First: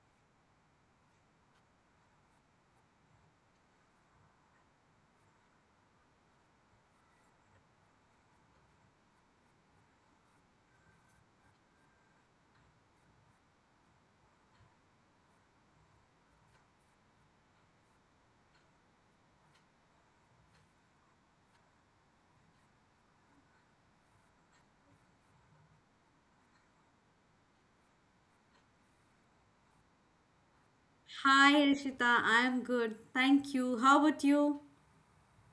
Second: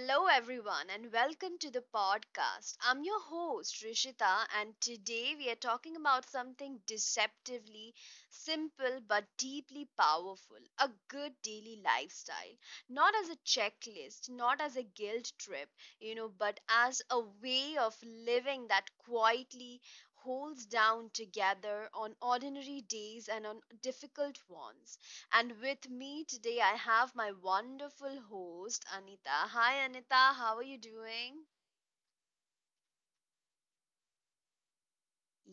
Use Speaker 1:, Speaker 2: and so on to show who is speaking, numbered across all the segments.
Speaker 1: hello everyone, and welcome to the podcast. I'm your host, Rishita, and today we are talking about something deceptively simple but deeply powerful a good daily lifestyle. Not as a checklist, not as a guilt trip, but as a way of living that quietly holds down together on ordinary days and on difficult ones. And with me today, I have my wonderful host, Anita. Hi, Anita. How are you doing?
Speaker 2: Hi, Elshita. I'm good. Thank you. How about you?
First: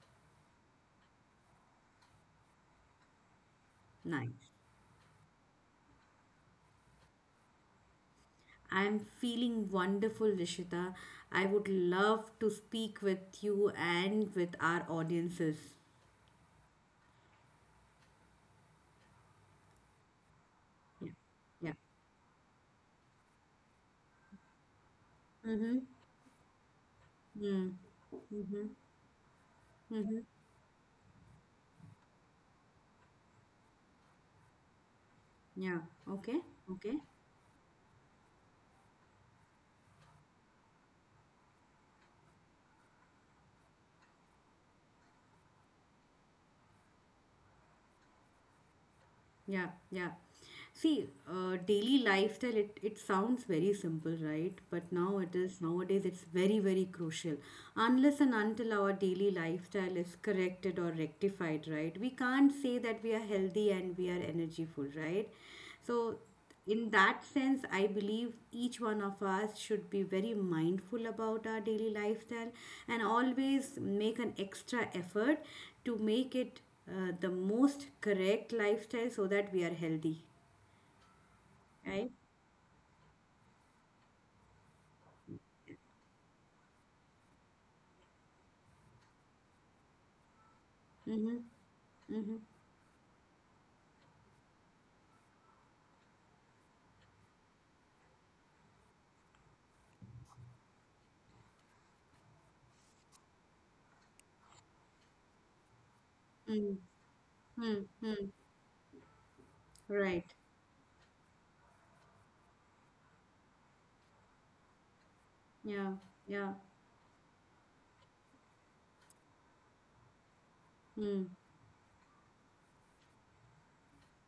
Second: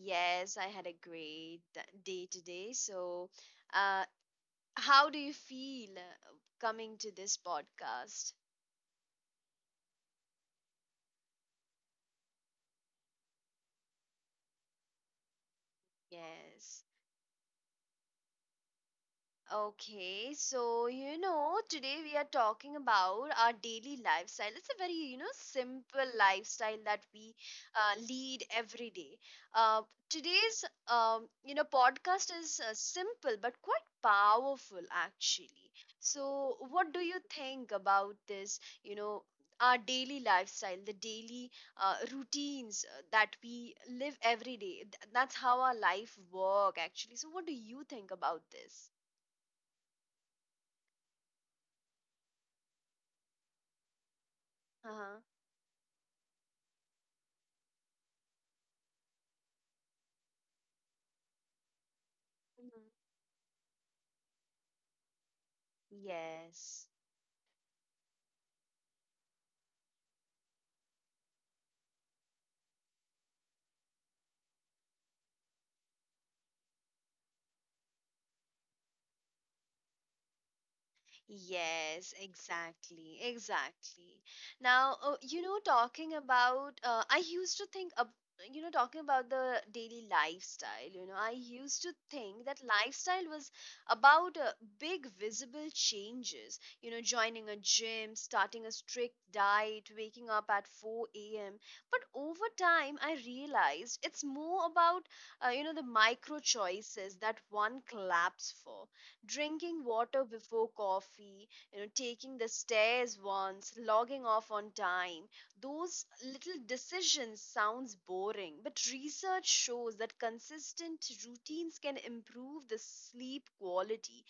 Speaker 1: Yes, I had a great day today. So, uh,
Speaker 2: Nice.
Speaker 1: how do you feel coming to this podcast?
Speaker 2: I'm feeling wonderful, Rishita. I would love to speak with you and with our audiences.
Speaker 1: Yes. Okay, so
Speaker 2: Yeah. Yeah.
Speaker 1: today we are talking about our daily lifestyle. It's a very,
Speaker 2: Mm-hmm.
Speaker 1: simple lifestyle that we
Speaker 2: Mm-hmm.
Speaker 1: lead
Speaker 2: Mm-hmm.
Speaker 1: every day. Uh,
Speaker 2: Mm-hmm.
Speaker 1: today's podcast is simple but quite powerful actually.
Speaker 2: Yeah. Okay.
Speaker 1: So, what
Speaker 2: Okay.
Speaker 1: do you think about this, our daily lifestyle, the daily routines that we live every day? That's how our life work actually. So, what do you think about this?
Speaker 2: Yeah, yeah. See, daily lifestyle, it sounds very simple, right? But
Speaker 1: Uh-huh.
Speaker 2: now it is, nowadays, it's very, very crucial. Unless and until our daily lifestyle is corrected or rectified, right? We can't say
Speaker 1: hmm
Speaker 2: that we are healthy and we are energyful, right? So
Speaker 1: Yes.
Speaker 2: in that sense, I believe each one of us should be very mindful about our daily lifestyle and always make an extra effort to make it the most correct lifestyle so that we are healthy.
Speaker 1: Yes,
Speaker 2: Right?
Speaker 1: exactly, exactly. Now, talking about, I used to think, ab talking about the daily lifestyle, I used to think that lifestyle was about big visible changes, joining a gym, starting a strict diet, waking up at 4 a.m. But over time, I realized it's more about, the micro
Speaker 2: Mm,
Speaker 1: choices that one
Speaker 2: mm, mm.
Speaker 1: claps for drinking water
Speaker 2: Right.
Speaker 1: before coffee, taking the stairs once, logging off on time.
Speaker 2: Yeah.
Speaker 1: Those
Speaker 2: Yeah.
Speaker 1: little decisions sounds boring, but research shows that consistent
Speaker 2: Mm,
Speaker 1: routines can improve the sleep quality,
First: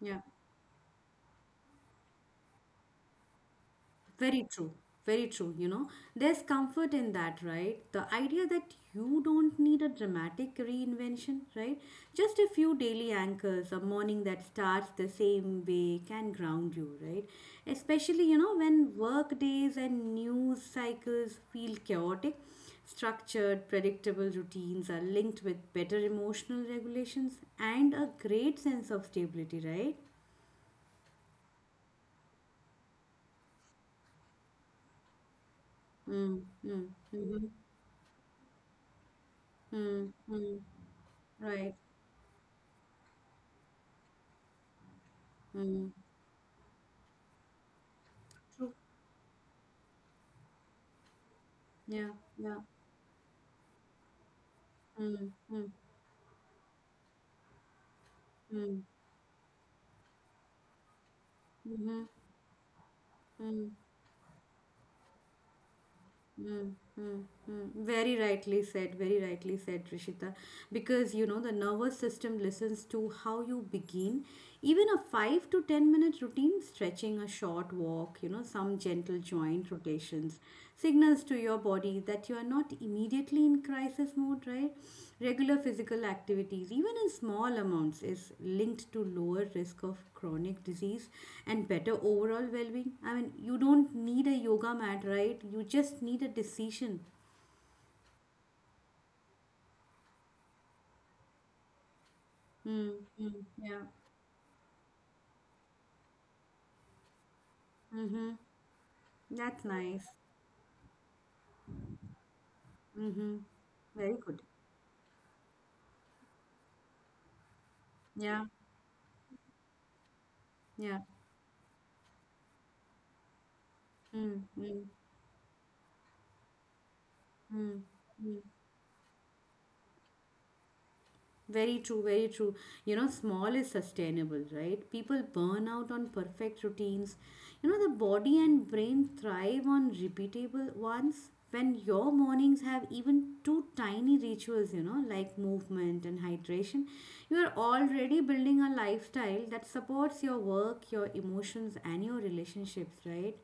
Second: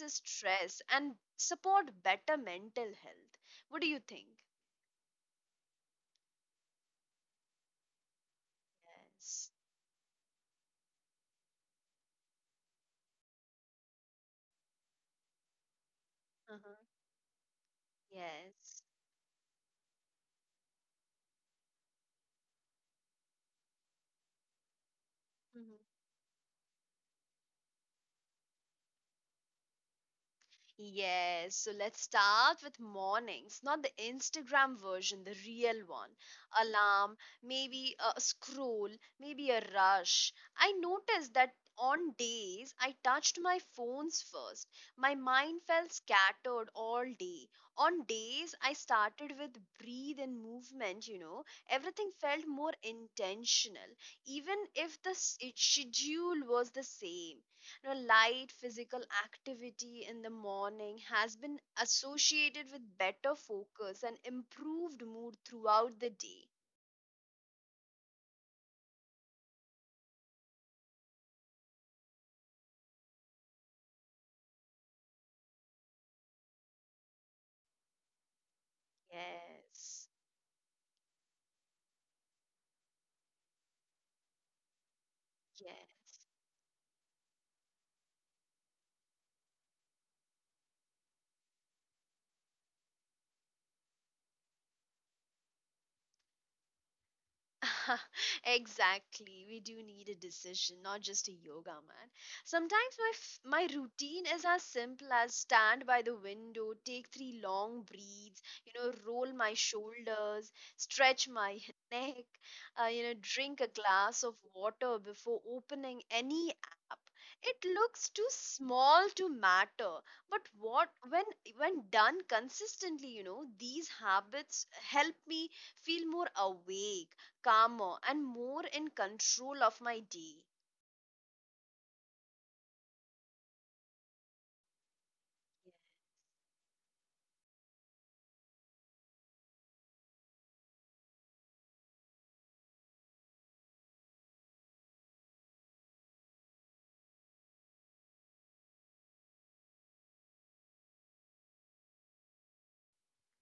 Speaker 2: yeah.
Speaker 1: stress and support better mental health. What do you think?
Speaker 2: Very true. Very true. You know, there's comfort in that, right? The idea that you
Speaker 1: Yes.
Speaker 2: don't need a dramatic reinvention, right? Just a few daily anchors, a morning that starts the same way can ground
Speaker 1: Uh-huh.
Speaker 2: you, right? Especially, you know,
Speaker 1: Yes.
Speaker 2: when work days and news cycles feel chaotic, structured, predictable routines are linked
Speaker 1: Mhm.
Speaker 2: with better emotional regulations and a great sense of stability, right?
Speaker 1: Yes, so let's start with mornings, not the Instagram version, the real one.
Speaker 2: Mm, mm,
Speaker 1: Alarm,
Speaker 2: mm-hmm,
Speaker 1: maybe a scroll, maybe a
Speaker 2: mm,
Speaker 1: rush.
Speaker 2: mm,
Speaker 1: I noticed that
Speaker 2: right.
Speaker 1: on days I touched my phones first, my mind felt
Speaker 2: Mm.
Speaker 1: scattered all day. On days I started with breathe and movement, everything
Speaker 2: Yeah,
Speaker 1: felt
Speaker 2: yeah.
Speaker 1: more intentional, even if the s-
Speaker 2: Mm,
Speaker 1: it
Speaker 2: mm,
Speaker 1: schedule was the same. Light
Speaker 2: mm,
Speaker 1: physical activity in the morning has been
Speaker 2: mhm,
Speaker 1: associated with better
Speaker 2: mm,
Speaker 1: focus and improved mood throughout the day.
Speaker 2: mm, mm, mm. Very rightly said, Rishita. Because you know, the nervous system listens to how you begin. Even a 5 to 10 minute routine, stretching, a short walk, you know, some gentle joint
Speaker 1: Yes,
Speaker 2: rotations, signals to your body that you are not immediately in crisis mode, right? Regular
Speaker 1: yes.
Speaker 2: physical activities, even in small amounts, is linked to lower risk of chronic disease and better overall well being. I mean, you don't need a yoga mat, right? You just need a decision.
Speaker 1: Exactly. We do need a decision, not just a yoga man. Sometimes
Speaker 2: Mm-hmm.
Speaker 1: my
Speaker 2: Yeah.
Speaker 1: routine is as simple as stand by the window, take three long
Speaker 2: Mm-hmm.
Speaker 1: breaths, roll my
Speaker 2: That's nice.
Speaker 1: shoulders, stretch my neck,
Speaker 2: Mm-hmm.
Speaker 1: drink a
Speaker 2: Very
Speaker 1: glass of
Speaker 2: good.
Speaker 1: water before opening any app. It looks too
Speaker 2: Yeah.
Speaker 1: small to matter, but what
Speaker 2: Yeah.
Speaker 1: when done consistently, these habits
Speaker 2: Mm-hmm.
Speaker 1: help me feel more awake, calmer and
Speaker 2: Mm-hmm.
Speaker 1: more in control of my day.
Speaker 2: Very true, very true. You know, small is sustainable, right? People burn out on perfect routines. You know, the body and brain thrive on repeatable ones. When your mornings have even two tiny rituals, you know, like movement and hydration, you are already building a lifestyle that supports your work, your emotions, and your relationships, right?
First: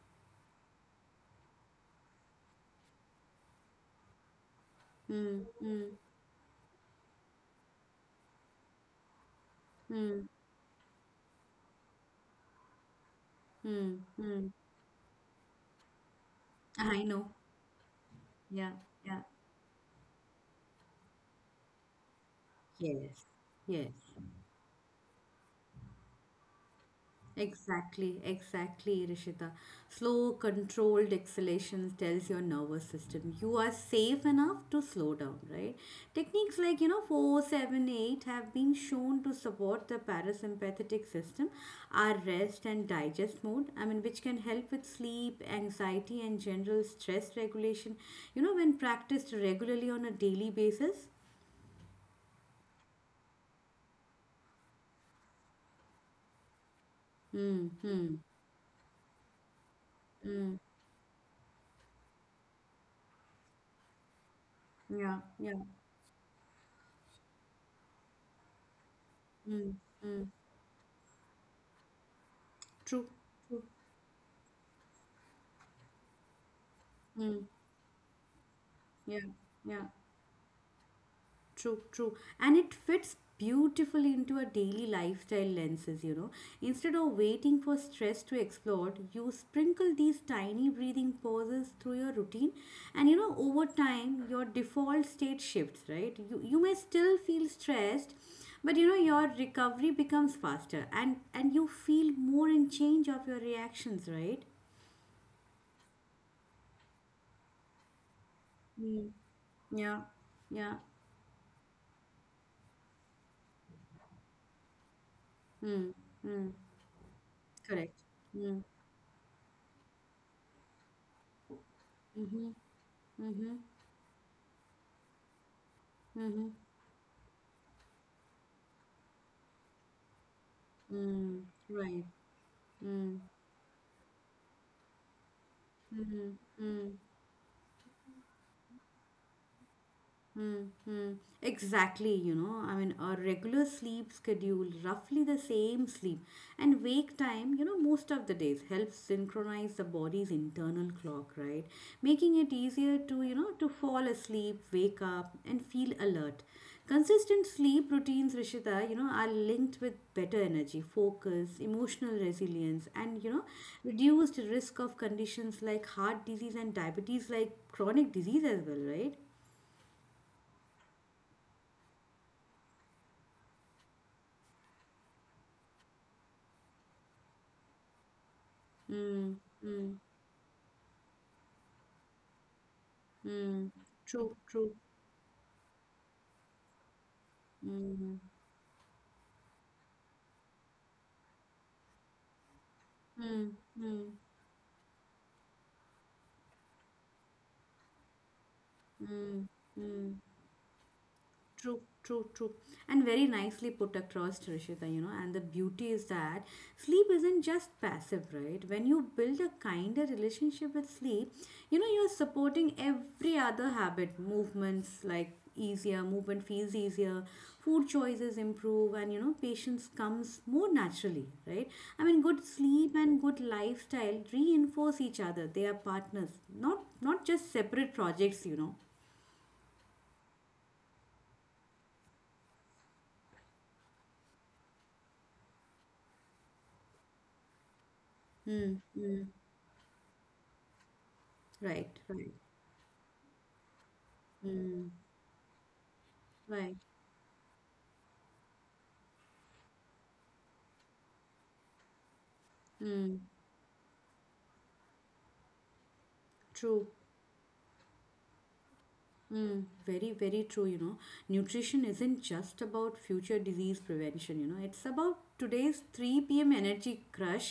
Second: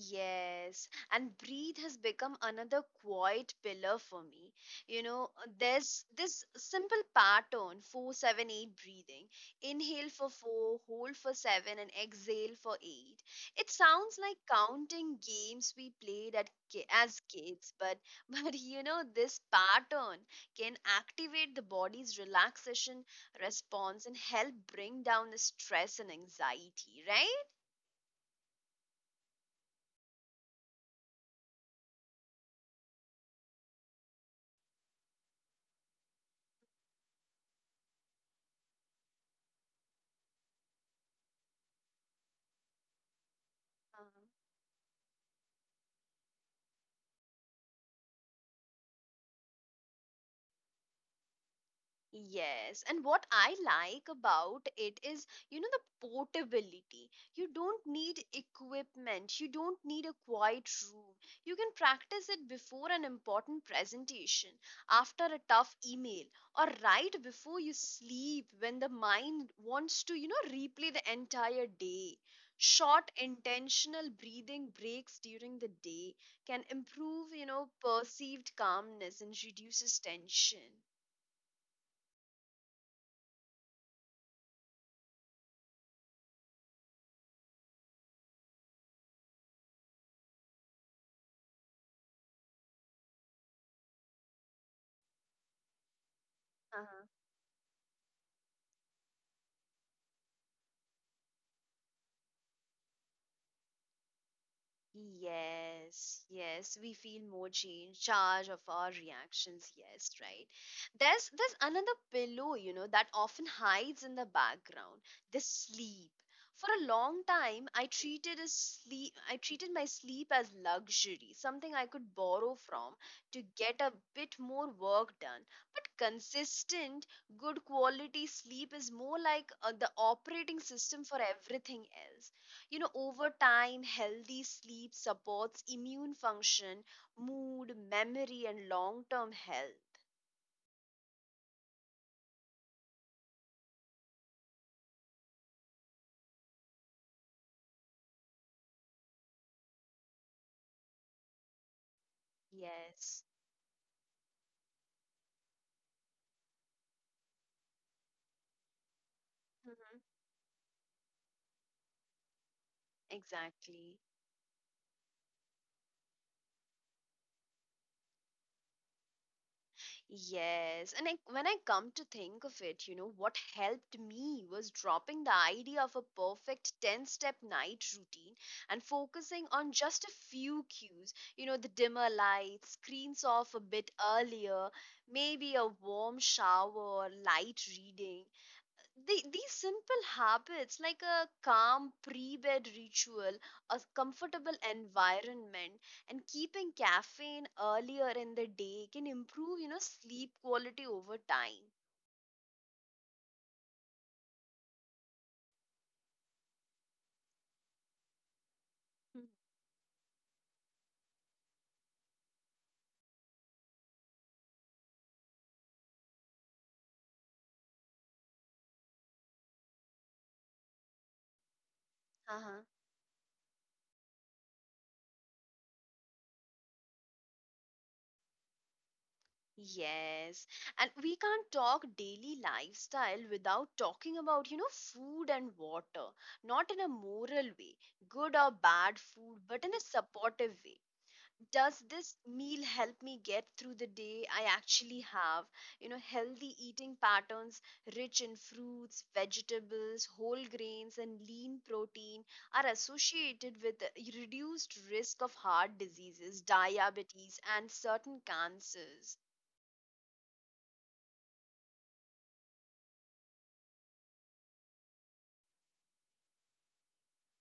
Speaker 1: Yes, and breathe has become another quiet pillar for me.
Speaker 2: Mm, mm,
Speaker 1: There's this simple pattern four, seven, eight breathing. Inhale
Speaker 2: mm,
Speaker 1: for four, hold for seven, and exhale for eight. It
Speaker 2: mm,
Speaker 1: sounds like
Speaker 2: mm.
Speaker 1: counting games we played
Speaker 2: I
Speaker 1: as
Speaker 2: know.
Speaker 1: kids, but but
Speaker 2: Yeah, yeah.
Speaker 1: this pattern can activate the body's relaxation
Speaker 2: Yes, yes.
Speaker 1: response and help bring down the stress and anxiety, right?
Speaker 2: Exactly, exactly, Rishita. Slow, controlled exhalation tells your nervous system you are safe enough to slow down, right? Techniques like, you know, 478 have been shown to support the parasympathetic system, our rest and digest mode, I mean, which can help with sleep, anxiety, and general stress regulation, you know, when practiced regularly on a daily basis.
Speaker 1: Yes, and what I like about it is, the portability. You
Speaker 2: Mm,
Speaker 1: don't
Speaker 2: mm,
Speaker 1: need equipment, you don't need a quiet room. You can practice it before an important presentation,
Speaker 2: yeah,
Speaker 1: after a
Speaker 2: yeah.
Speaker 1: tough email, or right before you sleep when the mind
Speaker 2: Mm,
Speaker 1: wants to,
Speaker 2: mm,
Speaker 1: replay the entire day.
Speaker 2: true,
Speaker 1: Short
Speaker 2: true.
Speaker 1: intentional breathing breaks during the day can improve,
Speaker 2: Mm,
Speaker 1: perceived calmness
Speaker 2: yeah,
Speaker 1: and
Speaker 2: yeah.
Speaker 1: reduces tension.
Speaker 2: True, true. And it fits beautifully into our daily lifestyle lenses, you know. Instead of waiting for stress to explode, you sprinkle these tiny breathing pauses through your routine. And you know, over time, your default state shifts, right? You may still feel stressed, but you know, your recovery becomes faster and you feel more in change of your reactions, right?
Speaker 1: Yes, yes, we feel more change, charge of our
Speaker 2: Mm.
Speaker 1: reactions.
Speaker 2: Yeah,
Speaker 1: Yes, right.
Speaker 2: yeah.
Speaker 1: There's another pillow, that often hides in the background. The
Speaker 2: Mm.
Speaker 1: sleep. For a long time,
Speaker 2: Correct.
Speaker 1: I treated
Speaker 2: Mm.
Speaker 1: as sleep. I treated my sleep as luxury, something I could borrow from to get a bit more work done. But
Speaker 2: Mm-hmm.
Speaker 1: consistent, good quality sleep is more like the operating system for
Speaker 2: Mm.
Speaker 1: everything
Speaker 2: Right.
Speaker 1: else.
Speaker 2: Mm.
Speaker 1: Over time healthy sleep supports immune
Speaker 2: 嗯
Speaker 1: function,
Speaker 2: 嗯。
Speaker 1: mood, memory and long term health.
Speaker 2: Mm-hmm. Exactly, you know, I mean, a regular sleep schedule, roughly the same sleep and wake time, you know, most of the days helps synchronize the body's internal clock, right? Making it easier to, you
Speaker 1: Yes.
Speaker 2: know, to fall asleep, wake up, and feel alert. Consistent sleep routines, Rishita, you know, are linked with
Speaker 1: hmm
Speaker 2: better energy, focus, emotional resilience, and, you know,
Speaker 1: exactly.
Speaker 2: reduced risk of conditions like heart disease and diabetes, like chronic disease as well, right?
Speaker 1: Yes, and I, when I come to think of it, what helped me was dropping the idea of a perfect 10 step night routine and
Speaker 2: 嗯
Speaker 1: focusing on
Speaker 2: 嗯
Speaker 1: just a few cues. The dimmer lights, screens
Speaker 2: 嗯，
Speaker 1: off a bit
Speaker 2: 住住，
Speaker 1: earlier, maybe a warm shower, light
Speaker 2: 嗯
Speaker 1: reading. These simple habits like a calm pre-bed
Speaker 2: 嗯
Speaker 1: ritual,
Speaker 2: 嗯
Speaker 1: a
Speaker 2: 嗯。
Speaker 1: comfortable environment and keeping caffeine earlier in the day can improve, sleep quality over time.
Speaker 2: True, true, true. And very nicely put across, Trishita, you know. And the beauty is that sleep isn't just passive, right? When you
Speaker 1: Hmm.
Speaker 2: build a kinder relationship with sleep, you know, you're supporting every other habit, movements like easier, movement feels easier, food choices improve, and you know, patience comes more naturally, right? I mean, good
Speaker 1: Uh-huh.
Speaker 2: sleep and good lifestyle reinforce each other. They are partners, not just separate projects, you know.
Speaker 1: Yes, and we can't talk daily lifestyle without talking about food and water, not in a moral way, good or
Speaker 2: Hmm.
Speaker 1: bad food, but in a supportive way. Does
Speaker 2: Right,
Speaker 1: this
Speaker 2: right.
Speaker 1: meal help me get through the day I
Speaker 2: Hmm.
Speaker 1: actually have? Healthy
Speaker 2: Right.
Speaker 1: eating patterns rich in fruits, vegetables, whole grains and lean protein are
Speaker 2: Mm,
Speaker 1: associated with a reduced risk of heart diseases,
Speaker 2: true.
Speaker 1: diabetes and certain cancers.
Speaker 2: Mm, very, very true. You know, nutrition isn't just about future disease prevention. You know, it's about today's 3 p.m. energy crush,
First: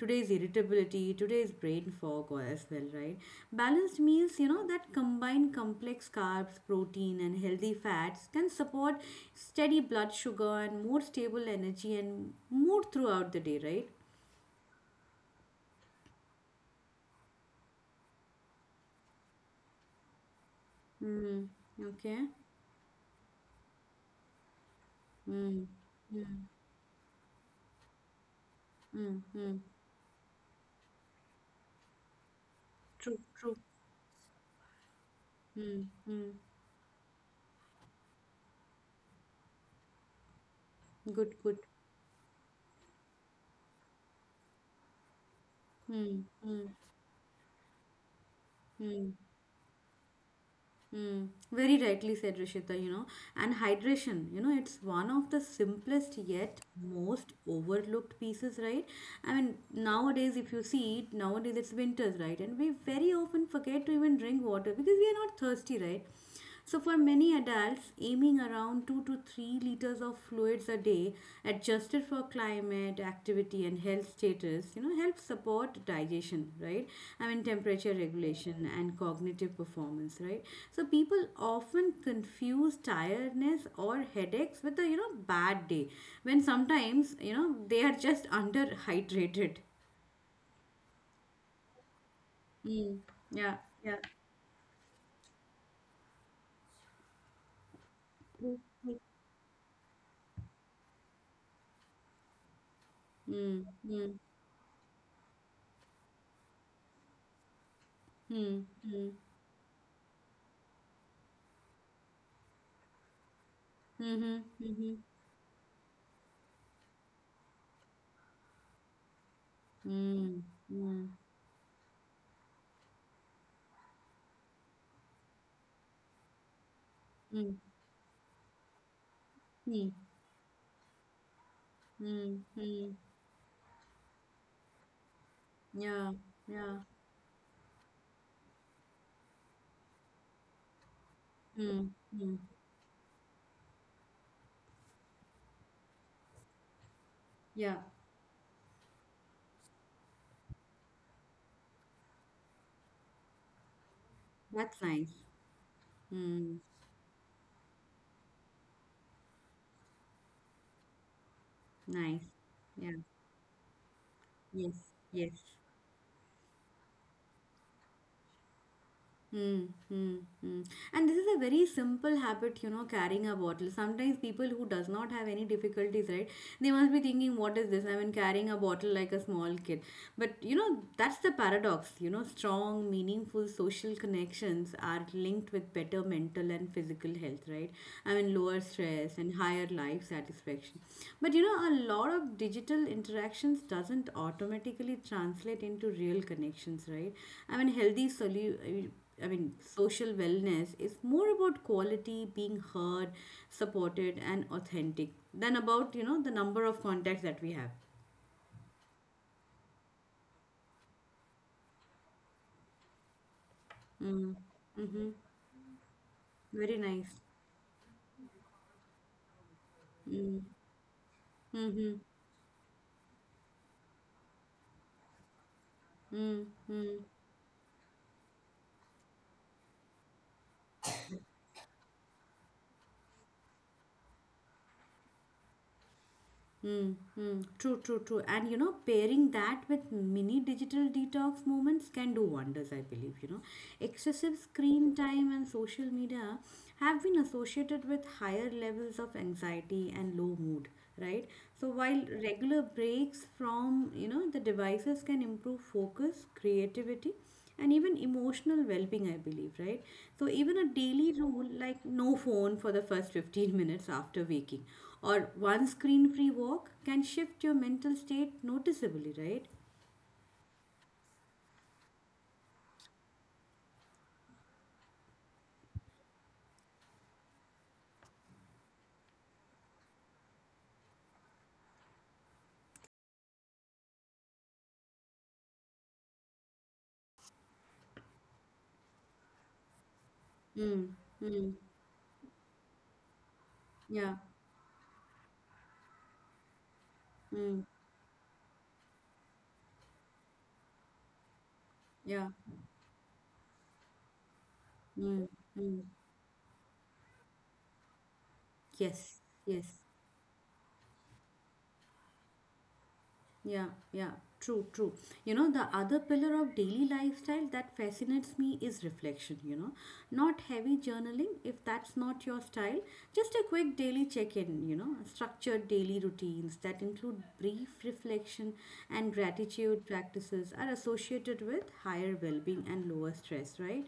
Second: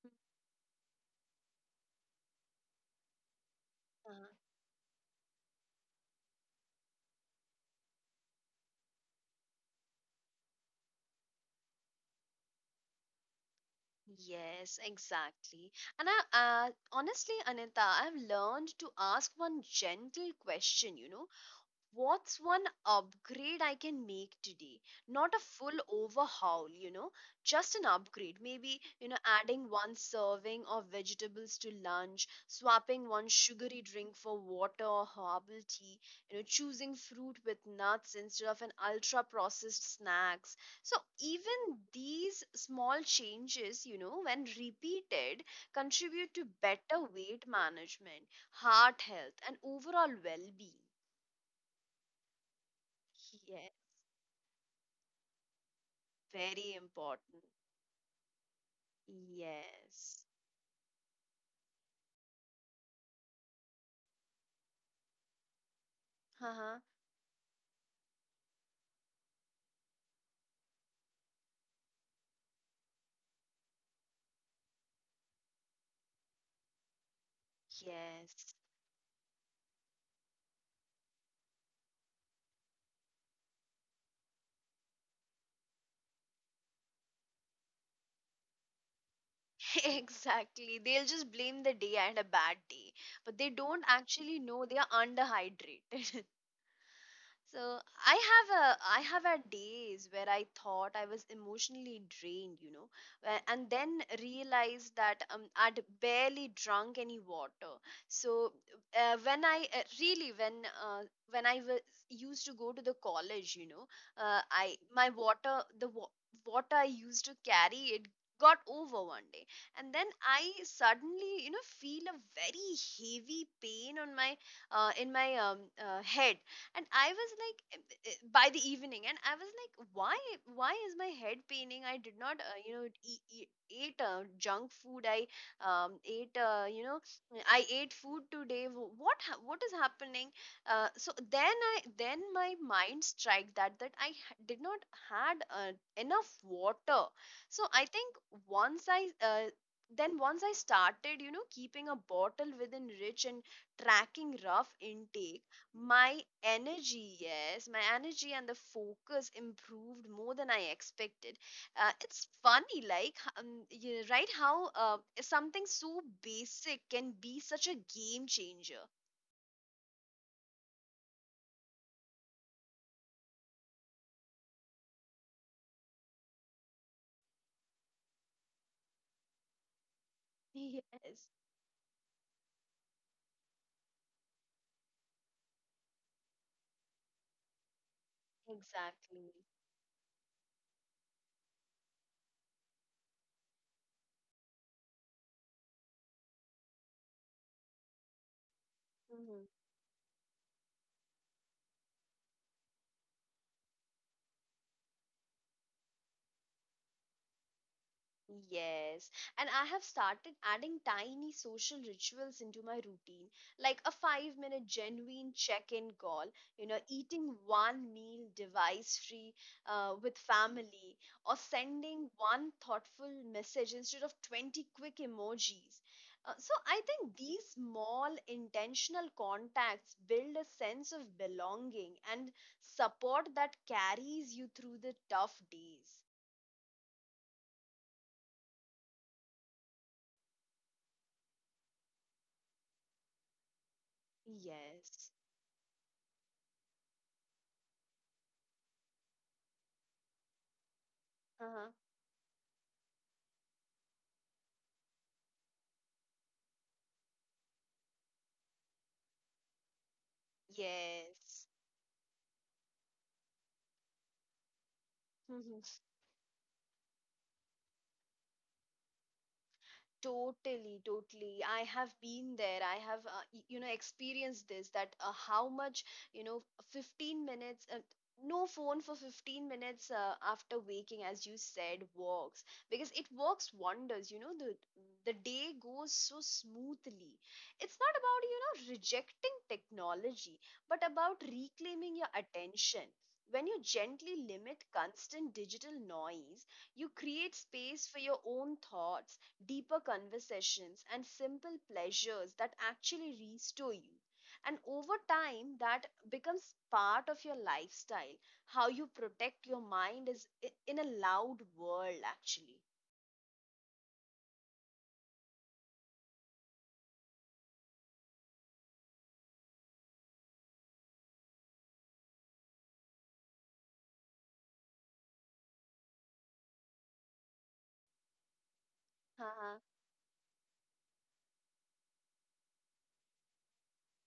Speaker 2: today's irritability, today's brain fog or- as well, right? Balanced
Speaker 1: uh,
Speaker 2: meals, you know, that combine complex carbs, protein, and healthy fats can support steady blood sugar and more stable energy and mood throughout the day, right?
Speaker 1: Yes, exactly. And I, honestly, Anita, I've learned to ask one gentle question,
Speaker 2: Mm, okay.
Speaker 1: what's one upgrade I can make today? Not a
Speaker 2: Mm,
Speaker 1: full
Speaker 2: mm,
Speaker 1: overhaul, just an upgrade. Maybe,
Speaker 2: mm, mm.
Speaker 1: adding one serving of vegetables to lunch, swapping
Speaker 2: True,
Speaker 1: one
Speaker 2: true.
Speaker 1: sugary drink for water or herbal
Speaker 2: Hmm.
Speaker 1: tea,
Speaker 2: Hmm.
Speaker 1: choosing fruit with nuts instead of an ultra processed snacks. So
Speaker 2: Good, good.
Speaker 1: even these small changes, when repeated,
Speaker 2: Hmm.
Speaker 1: contribute to better weight management, heart
Speaker 2: Hmm.
Speaker 1: health, and overall well being.
Speaker 2: Hmm. Very rightly said, Rishita, you know. And hydration, you know, it's one of the simplest yet
Speaker 1: Very
Speaker 2: most
Speaker 1: important.
Speaker 2: overlooked pieces, right? I mean,
Speaker 1: Yes.
Speaker 2: nowadays, if you see, nowadays it's winters, right? And we very often forget to even drink water because we are not thirsty, right? So,
Speaker 1: Uh-huh.
Speaker 2: for many adults, aiming around 2 to 3 liters of fluids a day, adjusted for climate, activity, and health status, you know, helps support digestion, right? I mean, temperature
Speaker 1: Yes.
Speaker 2: regulation and cognitive performance, right? So, people often confuse tiredness or headaches with a, you know, bad day when sometimes, you know, they are just underhydrated.
Speaker 1: Exactly. They'll just blame the day and a bad
Speaker 2: Mm.
Speaker 1: day, but
Speaker 2: Yeah,
Speaker 1: they don't
Speaker 2: yeah.
Speaker 1: actually know they are underhydrated. So I have a I have had days where I thought I was emotionally drained,
Speaker 2: Mm,
Speaker 1: and then
Speaker 2: mm,
Speaker 1: realized that I'd barely drunk any water. So
Speaker 2: mm, mm,
Speaker 1: when I really uh, when I was used to go to the college,
Speaker 2: mm-hmm,
Speaker 1: I
Speaker 2: mm-hmm.
Speaker 1: my water water I used to carry it got over one day and then
Speaker 2: Mm,
Speaker 1: I
Speaker 2: mm,
Speaker 1: suddenly feel a very heavy pain on my in my head and I was
Speaker 2: mm,
Speaker 1: like by the evening and I was like
Speaker 2: mm,
Speaker 1: why why is my head paining. I did not
Speaker 2: mm, mm.
Speaker 1: e- e- ate junk food. I
Speaker 2: Yeah,
Speaker 1: ate,
Speaker 2: yeah,
Speaker 1: I ate food today. What is happening? So then I
Speaker 2: mm,
Speaker 1: then
Speaker 2: mm.
Speaker 1: my mind strike that that I did not had enough water. So
Speaker 2: Yeah,
Speaker 1: I think once I uh, then once I started keeping a bottle within reach and tracking rough
Speaker 2: that's nice.
Speaker 1: intake my
Speaker 2: Mm,
Speaker 1: energy, yes, my energy and the focus improved more than I expected.
Speaker 2: nice.
Speaker 1: It's funny,
Speaker 2: Yeah,
Speaker 1: like, you right, how
Speaker 2: yes, yes.
Speaker 1: something so basic can be such a game changer.
Speaker 2: Hmm, hmm, hmm. And this is a very simple habit, you know, carrying a bottle. Sometimes people who does not have any difficulties, right? They must be thinking, what is this? I mean, carrying a bottle like a small kid. But you know, that's
Speaker 1: Yes,
Speaker 2: the paradox. You know, strong, meaningful social connections are linked with better mental and physical health, right? I mean, lower stress
Speaker 1: exactly.
Speaker 2: and higher life satisfaction. But you know, a lot of digital interactions doesn't automatically translate into real connections, right? I mean, healthy solu- I
Speaker 1: Mhm.
Speaker 2: mean, social wellness is more about quality, being heard, supported, and authentic than about, you know, the number of contacts that we have.
Speaker 1: Yes, and I have started adding tiny social rituals into my routine, like a five
Speaker 2: Mm.
Speaker 1: minute
Speaker 2: Mm-hmm.
Speaker 1: genuine check in call,
Speaker 2: Very nice.
Speaker 1: eating one meal device free with family, or
Speaker 2: Mm-hmm.
Speaker 1: sending one thoughtful message instead of 20 quick emojis. So I
Speaker 2: Mm-hmm.
Speaker 1: think these small intentional contacts build a sense of belonging and support that carries you through the tough days.
Speaker 2: Mm, mm, true, true, true. And you know, pairing that with mini digital detox moments can do wonders, I believe. You know, excessive screen
Speaker 1: Yes.
Speaker 2: time and social media have been associated with higher levels of anxiety and low mood, right? So,
Speaker 1: Uh-huh.
Speaker 2: while regular breaks from, you know, the devices can improve focus, creativity, and even emotional well-being, I believe, right? So even a daily rule
Speaker 1: Yes.
Speaker 2: like no phone for the first 15 minutes after waking or one screen-free walk can shift your mental state noticeably, right?
Speaker 1: Totally, totally. I have been there. I have, experienced this that how much, you know, 15 minutes, no phone for 15 minutes after waking, as you said, works because it works wonders. The the day goes so smoothly. It's not about, rejecting technology, but
Speaker 2: Mm,
Speaker 1: about
Speaker 2: mm,
Speaker 1: reclaiming your attention. When you gently
Speaker 2: yeah,
Speaker 1: limit constant digital noise, you create
Speaker 2: mm,
Speaker 1: space for your own thoughts, deeper conversations, and simple pleasures
Speaker 2: yeah,
Speaker 1: that actually restore you. And over
Speaker 2: mm,
Speaker 1: time, that
Speaker 2: mm.
Speaker 1: becomes part of your lifestyle. How you
Speaker 2: Yes,
Speaker 1: protect your
Speaker 2: yes.
Speaker 1: mind is in a loud world, actually.
Speaker 2: Yeah, yeah, true, true. You know, the other pillar of daily lifestyle that fascinates me is reflection, you know. Not heavy journaling, if that's not your style, just a quick daily check in, you know, structured daily routines that include brief reflection and gratitude practices are associated with higher well being and lower stress, right?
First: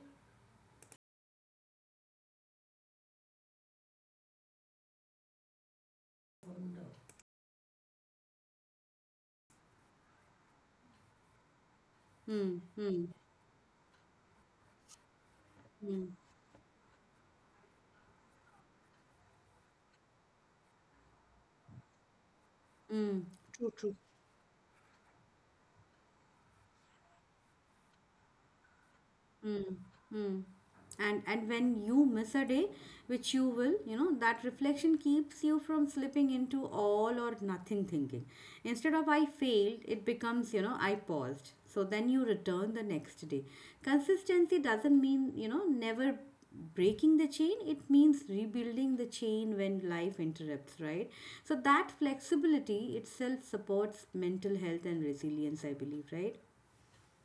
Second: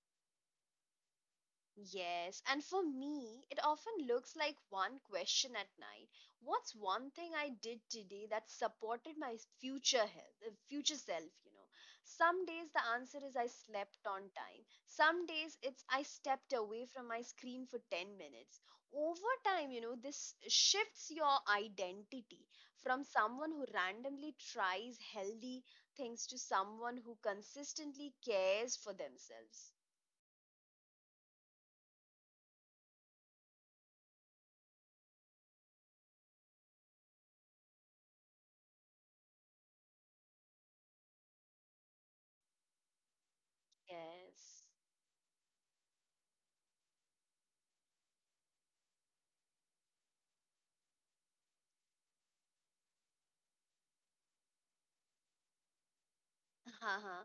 Speaker 1: Yes, and for me, it often looks like one question at night. What's one thing I did today that supported my future self, Some
Speaker 2: Hmm,
Speaker 1: days the
Speaker 2: hmm.
Speaker 1: answer is I slept on time. Some days it's I stepped away from my screen for 10 minutes. Over time, this shifts your identity from someone who randomly tries healthy things to someone who consistently cares for themselves.
Speaker 2: Hmm. And when you miss a day, which you will, you know, that reflection keeps you from slipping into all or nothing thinking. Instead of I failed, it becomes, you know, I paused. So then you return the next day. Consistency
Speaker 1: Yes.
Speaker 2: doesn't mean, you know, never breaking the chain. It means rebuilding the chain when life interrupts, right? So that flexibility itself supports mental health and resilience, I believe, right?
Speaker 1: Uh-huh.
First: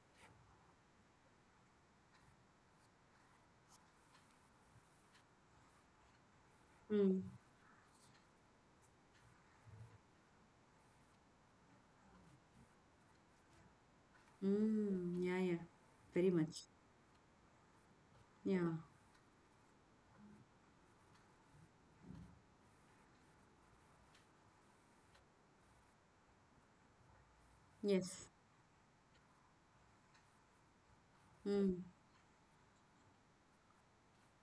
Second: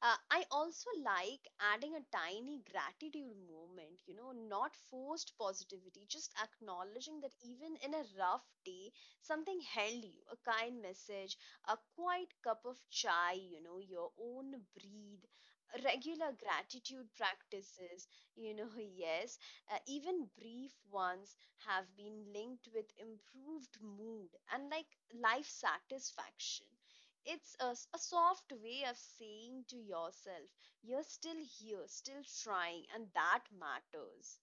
Speaker 1: I also like adding a tiny gratitude moment, not forced positivity, just acknowledging
Speaker 2: Mm.
Speaker 1: that even in a rough day, something held you, a kind message, a quiet cup of chai, your own
Speaker 2: Mm,
Speaker 1: breathe,
Speaker 2: yeah, yeah. Very
Speaker 1: regular
Speaker 2: much.
Speaker 1: gratitude practices, you know,
Speaker 2: Yeah.
Speaker 1: yes, even brief ones have been linked with improved mood and like life satisfaction. It's a, a
Speaker 2: Yes,
Speaker 1: soft way of saying to yourself, you're still here, still trying, and that matters.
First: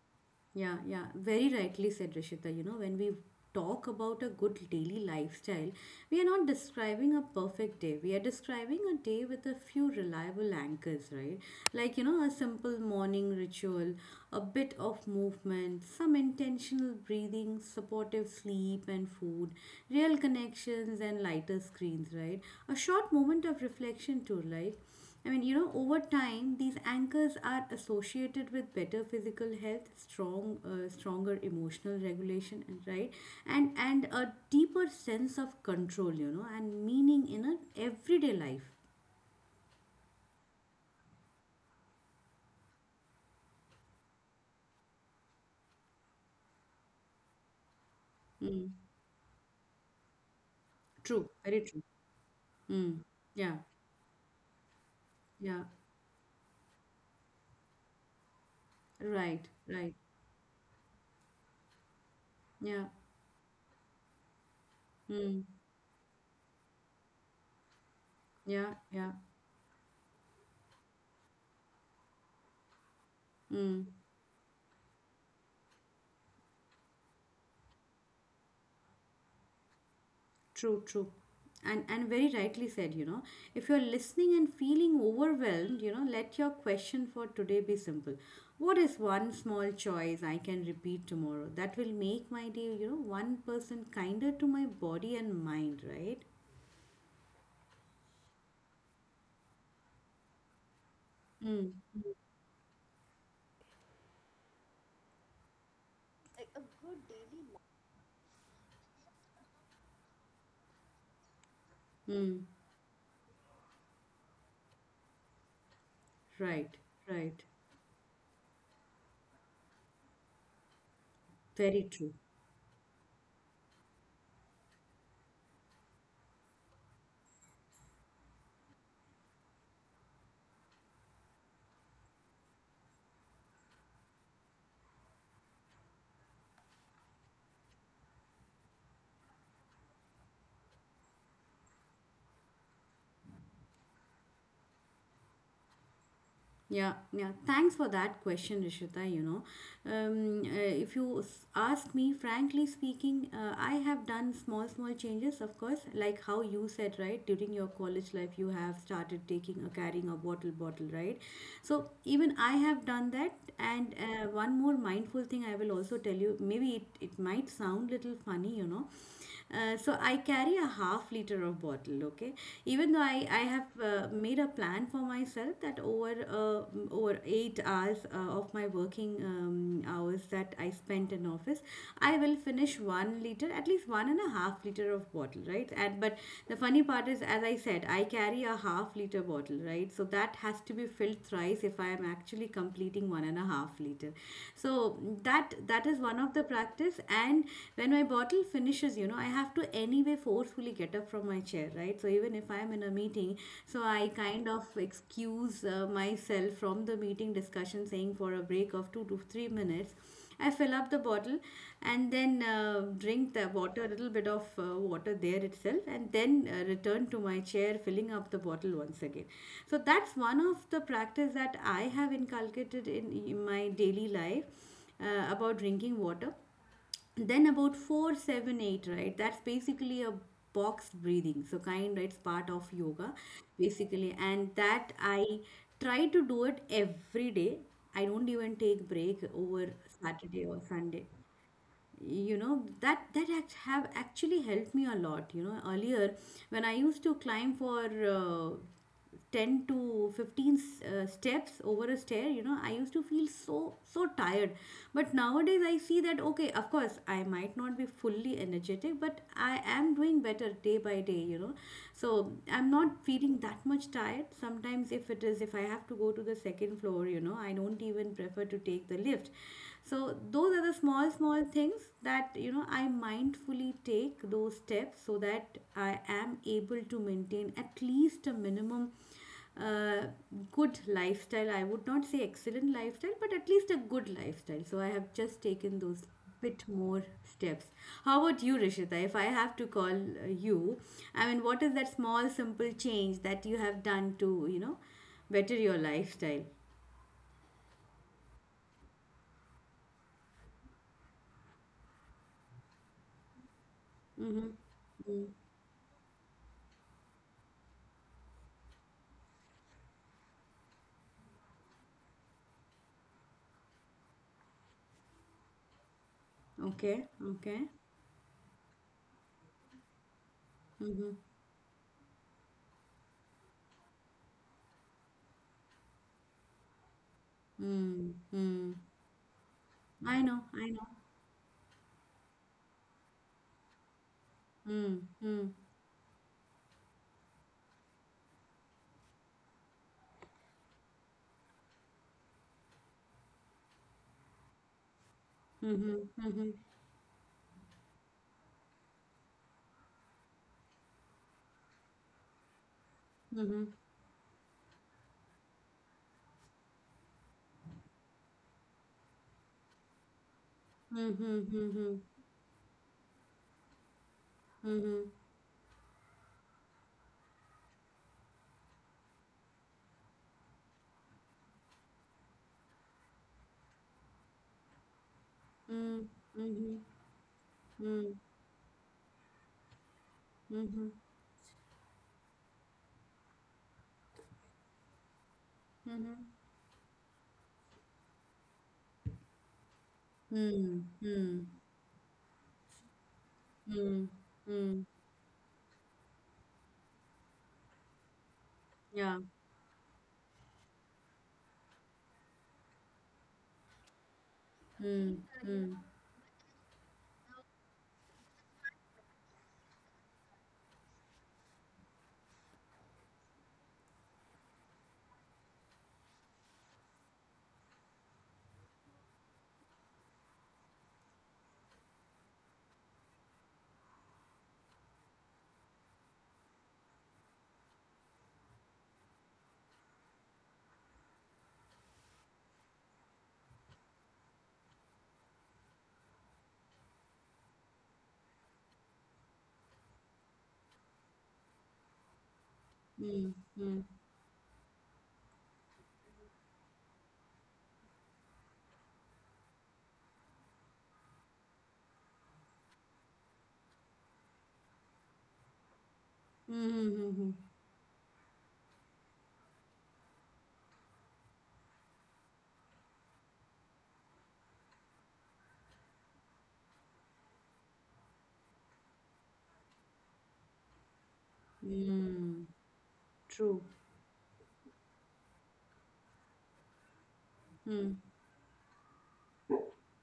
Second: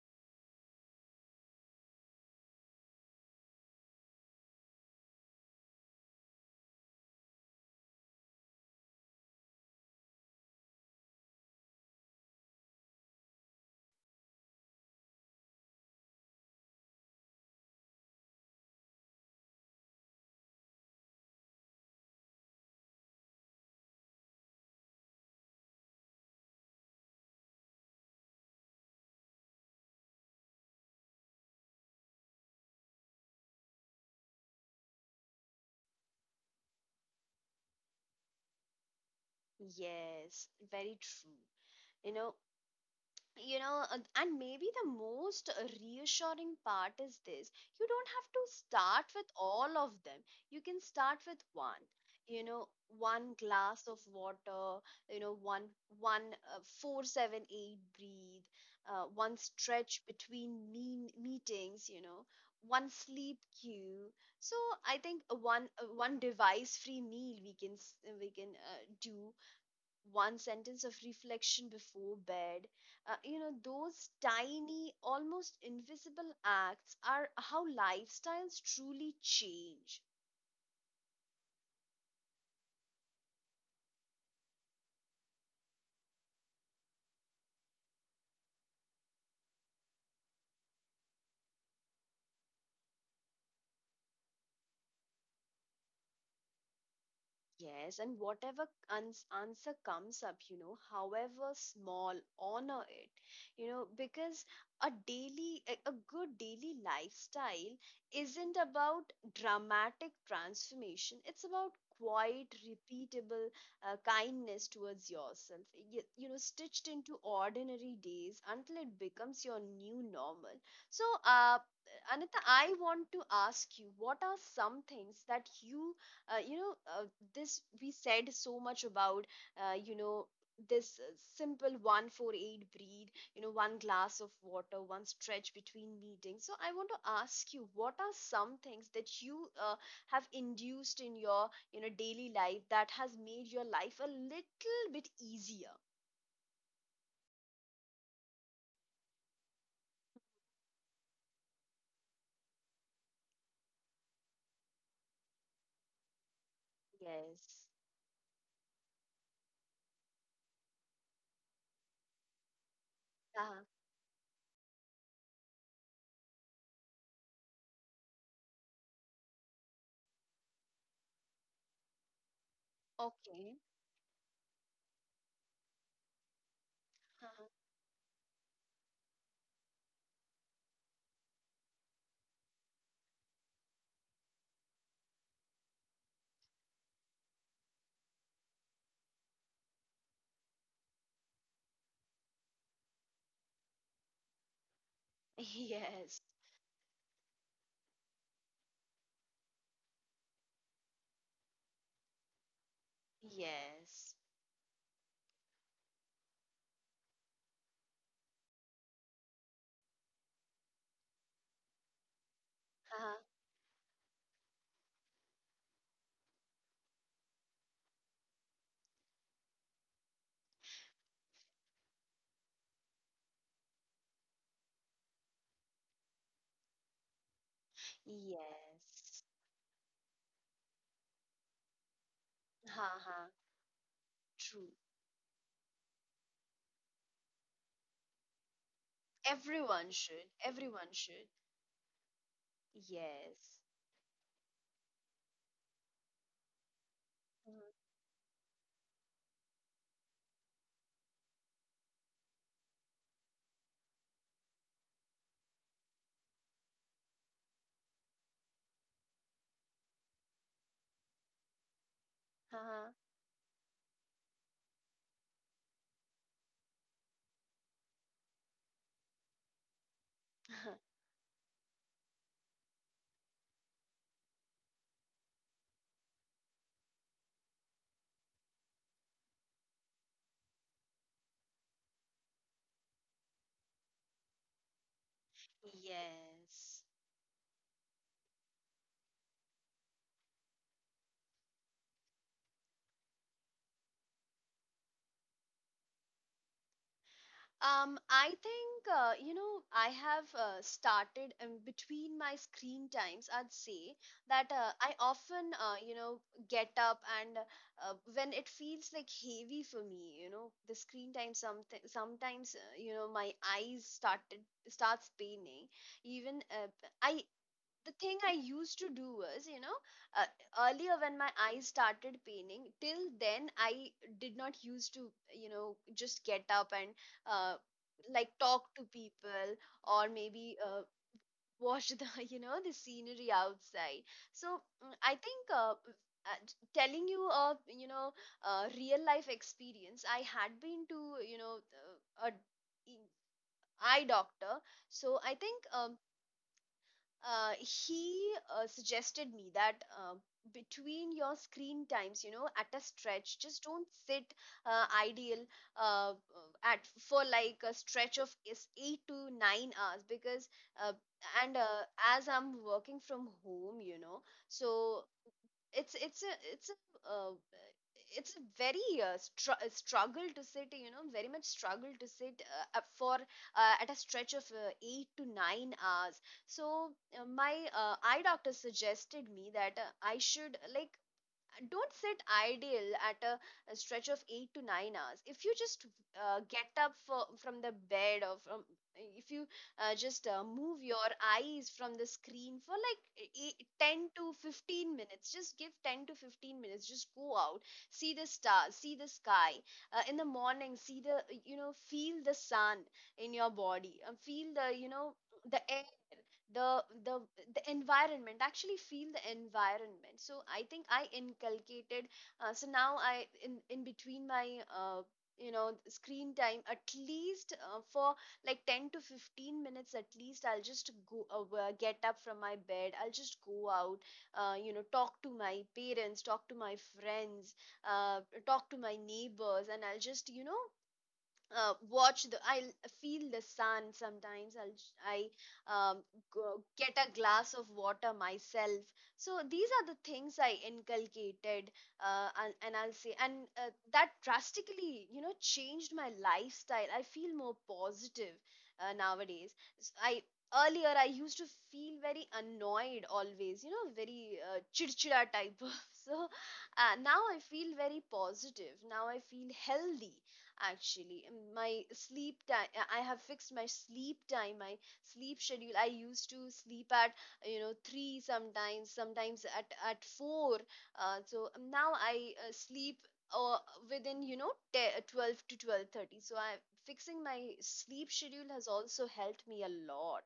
Speaker 2: yeah, yeah. Very rightly said, Rishita. You know, when we talk about a good daily lifestyle, we are not describing a perfect day. We are describing a day with a few reliable anchors, right? Like, you know, a simple morning ritual, a bit of movement, some intentional breathing, supportive sleep and food, real connections and lighter screens, right? A short moment of reflection too, like I mean, you know, over time, these anchors are associated with better physical health, strong, stronger emotional regulation, and right, and a deeper sense of control, you know, and meaning in an everyday life.
Speaker 1: Yes, very true. You know, and maybe the most reassuring part is this: you don't have to start with all of them, you can start with
Speaker 2: True, very
Speaker 1: one.
Speaker 2: true.
Speaker 1: You know,
Speaker 2: Mm.
Speaker 1: one
Speaker 2: Yeah,
Speaker 1: glass of water, you know, one
Speaker 2: yeah,
Speaker 1: one 4-7-8 breathe, one
Speaker 2: right,
Speaker 1: stretch
Speaker 2: right.
Speaker 1: between mean meetings, you know, one
Speaker 2: Yeah,
Speaker 1: sleep cue. So I think,
Speaker 2: mm.
Speaker 1: one device free meal we can do,
Speaker 2: Yeah, yeah.
Speaker 1: one sentence of reflection before bed. You know, those
Speaker 2: Mm.
Speaker 1: tiny, almost invisible acts are how lifestyles truly change.
Speaker 2: True, true. And very rightly said, you know, if you're listening and feeling overwhelmed, you know, let your question for today be simple. What is one small choice I can repeat tomorrow that will make my day, you know, 1% kinder to my body and mind, right?
Speaker 1: Yes, and whatever answer comes up, you know, however small,
Speaker 2: Mm,
Speaker 1: honor it, you know, because a good daily lifestyle isn't about dramatic transformation. It's about quiet,
Speaker 2: mm,
Speaker 1: repeatable kindness towards yourself, you know, stitched
Speaker 2: right,
Speaker 1: into
Speaker 2: right.
Speaker 1: ordinary days until it becomes your new normal. So,
Speaker 2: Very
Speaker 1: Anita,
Speaker 2: true.
Speaker 1: I want to ask you, what are some things that you you know this we said so much about, you know, this simple 148 breathe, you know, one glass of water, one stretch between meetings. So I want to ask you, what are some things that you, have induced in your, you know, daily life that has made your life a little bit easier?
Speaker 2: Yeah, yeah. Thanks for that question, Rishita. You know, um, uh, if you s- ask me, frankly speaking, I have done small, small changes, of course, like how you said, right? During
Speaker 1: Yes.
Speaker 2: your college life, you have started taking or carrying a bottle, bottle, right? So even I have done that.
Speaker 1: uh,
Speaker 2: And one more mindful thing I will also tell you. Maybe it might sound little funny, you know. So I carry a half liter of bottle, okay? Even though I,
Speaker 1: okay.
Speaker 2: I have made a plan for myself that over uh,
Speaker 1: Uh-huh.
Speaker 2: mm, over 8 hours of my working hours that I spent in office, I will finish 1 liter, at least 1.5 liter of bottle, right? And but the funny part is, as I said, I carry a half liter bottle, right? So that has to be filled thrice if I am actually completing 1.5 liter. So that
Speaker 1: Yes,
Speaker 2: that is one of the practice. And when my bottle finishes, you know, I have to anyway forcefully get up from my chair, right? So even if I am in a meeting,
Speaker 1: yes,
Speaker 2: so I kind of excuse myself from the meeting discussion saying for a break of 2 to 3 minutes. I fill up the bottle and then
Speaker 1: uh,
Speaker 2: drink the water, a little bit of water there itself, and then return to my chair, filling up the bottle once again. So that's one of the practice that I have inculcated in my daily life, about drinking water. Then about four,
Speaker 1: yes.
Speaker 2: seven, eight, right? That's basically a boxed breathing, so kind, right? It's
Speaker 1: Uh-huh.
Speaker 2: part of yoga
Speaker 1: True.
Speaker 2: basically. And that I try to do it every day. I don't even take
Speaker 1: Everyone
Speaker 2: break
Speaker 1: should.
Speaker 2: over
Speaker 1: Everyone should.
Speaker 2: Saturday or Sunday. You know,
Speaker 1: Yes.
Speaker 2: that act have actually helped me a lot. You know, earlier when I used
Speaker 1: Mhm.
Speaker 2: to climb for uh, 10 to 15 steps over a stair, you know, I used to feel so so tired. But nowadays I see that, okay, of course I might not be fully energetic, but I am doing better day by day, you know. So
Speaker 1: Uh-huh.
Speaker 2: I'm not feeling that much tired. Sometimes if it is if I have to go to the second floor, you know, I don't even prefer to take the lift. So those are the small small things that, you know, I mindfully take those steps so that I am able to maintain at least a minimum uh, good lifestyle. I would not say excellent lifestyle, but at least a good lifestyle. So I have just taken those
Speaker 1: Yes.
Speaker 2: bit more steps. How about you, Rishita, if I have to call you, I mean, what is that small simple change that you have done to, you know, better your lifestyle?
Speaker 1: I think, you know, I have started in between my screen times. I'd say that I often, you know, get up and when it feels like heavy for me, you know, the screen time something sometimes, you know, my eyes started starts paining. Even, I
Speaker 2: Okay, okay.
Speaker 1: the thing I used to do was, you know, earlier when my
Speaker 2: Mm-hmm.
Speaker 1: eyes started paining, till then I did not used to, you know, just get up and uh,
Speaker 2: Mm,
Speaker 1: like talk to
Speaker 2: mm.
Speaker 1: people, or
Speaker 2: I
Speaker 1: maybe
Speaker 2: know, I know.
Speaker 1: watch the, you know, the scenery outside. So, I
Speaker 2: Mm,
Speaker 1: think,
Speaker 2: mm,
Speaker 1: telling you a, you know, real life experience, I had been to, you know, a e- eye doctor. So I think,
Speaker 2: mm-hmm,
Speaker 1: he suggested me that between your screen times, you know, at a stretch,
Speaker 2: mm-hmm,
Speaker 1: just
Speaker 2: mm-hmm,
Speaker 1: don't sit ideal, at, for like a stretch of is 8 to 9 hours, because uh, and
Speaker 2: mm-hmm,
Speaker 1: as I'm working from home, you know, so
Speaker 2: mm-hmm,
Speaker 1: it's it's a it's a uh, it's a very struggle to sit, you know, very much struggle to sit up for, at a stretch of 8 to 9
Speaker 2: mm-hmm, mm,
Speaker 1: hours. So
Speaker 2: mm-hmm,
Speaker 1: my
Speaker 2: mm, mm-hmm,
Speaker 1: eye
Speaker 2: mm-hmm,
Speaker 1: doctor suggested me that I should like don't sit idle at a stretch of 8 to 9 hours. If you just get up for, from the bed, or from, if you just move your
Speaker 2: mm,
Speaker 1: eyes from the screen for like eight,
Speaker 2: mm,
Speaker 1: 10
Speaker 2: mm,
Speaker 1: to
Speaker 2: mm,
Speaker 1: 15 minutes. Just give 10 to 15 minutes, just go out, see the stars, see the
Speaker 2: yeah,
Speaker 1: sky, in the morning, see the, you know, feel the sun in your body, feel the, you know,
Speaker 2: mm,
Speaker 1: the
Speaker 2: mm,
Speaker 1: the the the environment, actually feel the environment. So I think I inculcated, so now I, in between my, you know, screen time, at least for like 10 to 15 minutes, at least I'll just go get up from my bed, I'll just go out, you know, talk to my parents, talk to my friends, uh, talk to my neighbors, and I'll just, you know, watch the I feel the sun. Sometimes I'll j- I will I go, get a glass of water myself. So these are the things I inculcated, and I'll say, and
Speaker 2: mm, mm,
Speaker 1: that drastically, you know, changed my lifestyle. I feel more positive, nowadays. S- I Earlier I used to feel very annoyed always, you know, very chirchira type. So, now I
Speaker 2: mm-hmm,
Speaker 1: feel very positive, now I feel healthy, actually. My sleep time, I have fixed my sleep time, my sleep schedule. I used to sleep at, you know, 3, sometimes at 4. So, now
Speaker 2: mm,
Speaker 1: I
Speaker 2: mm,
Speaker 1: sleep uh,
Speaker 2: true,
Speaker 1: within, you know, 10, 12 to 12:30. So i fixing my sleep
Speaker 2: mm,
Speaker 1: schedule has also helped me a lot.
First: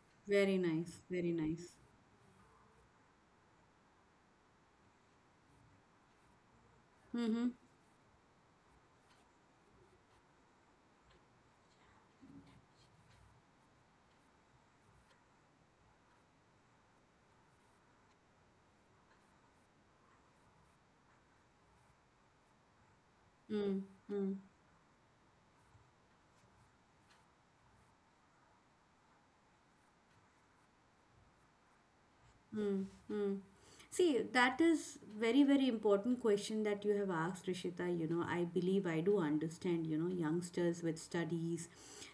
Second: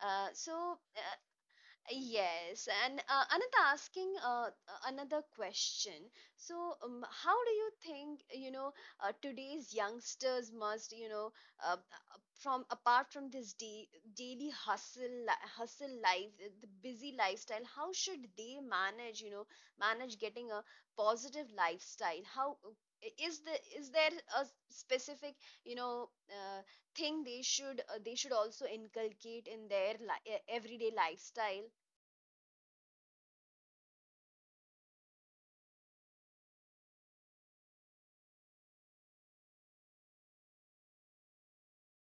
Speaker 1: uh, so uh,
Speaker 2: very nice,
Speaker 1: Yes, and Anita, asking another question. So, how
Speaker 2: mm-hmm,
Speaker 1: do you think, you know, today's youngsters must, you know, uh, uh, from apart from this da daily hustle, hustle life, the busy lifestyle, how should they manage, you know, manage getting a positive lifestyle? How, is the,
Speaker 2: mm,
Speaker 1: is there
Speaker 2: mm.
Speaker 1: a specific, you know, thing they should also inculcate in their everyday lifestyle?
Speaker 2: Hmm. Mm. See, that is very, very important question that you have asked, Rishita. You know, I believe I do understand, you know, youngsters with studies.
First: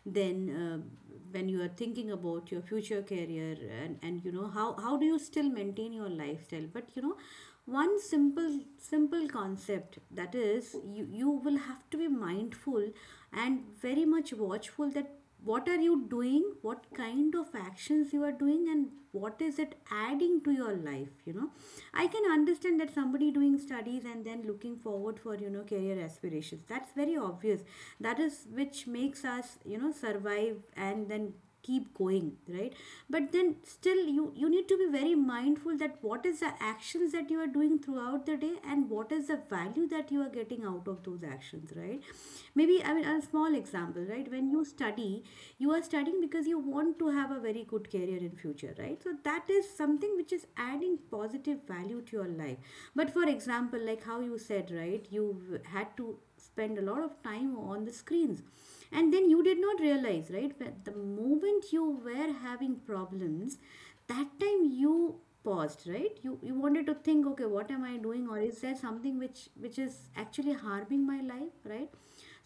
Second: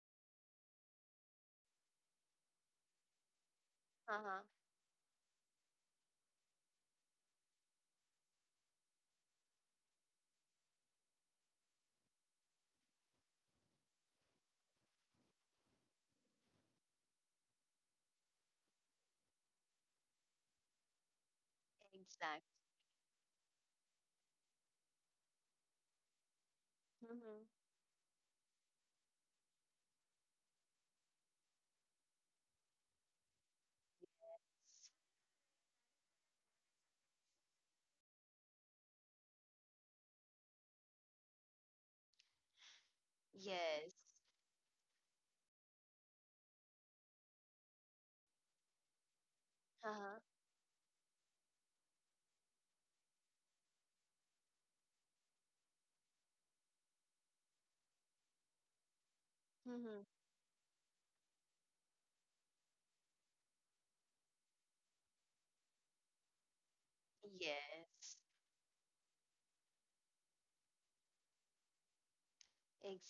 Speaker 2: Then when you are thinking about your future career, and you
Speaker 1: Uh-huh.
Speaker 2: know, how do you still maintain your lifestyle? But, you know, one simple, simple concept that is, you will have to be mindful and very much watchful that what are you doing, what kind of actions you are doing, and what is it adding to your life, you know? I can
Speaker 1: Exactly.
Speaker 2: understand that somebody doing studies and then looking forward for, you know, career aspirations. That's
Speaker 1: Mm-hmm.
Speaker 2: very obvious. That is which makes us, you know, survive and then keep going, right? But then still you need to be very mindful that what is the actions that you are doing throughout the day and what is the value that you are getting out of those actions, right? Maybe, I mean, a
Speaker 1: Yes.
Speaker 2: small example, right? When you study, you are studying because you want to have a very good career in future, right? So that is
Speaker 1: Uh-huh.
Speaker 2: something which is adding positive value to your life. But for example, like how you said, right, you had to spend a lot of time on the screens and then you did
Speaker 1: Mm-hmm.
Speaker 2: not realize, right? But the moment you were having problems, that time you paused, right? You wanted to think, okay, what
Speaker 1: Yes.
Speaker 2: am I doing, or is there something which is actually harming my life, right?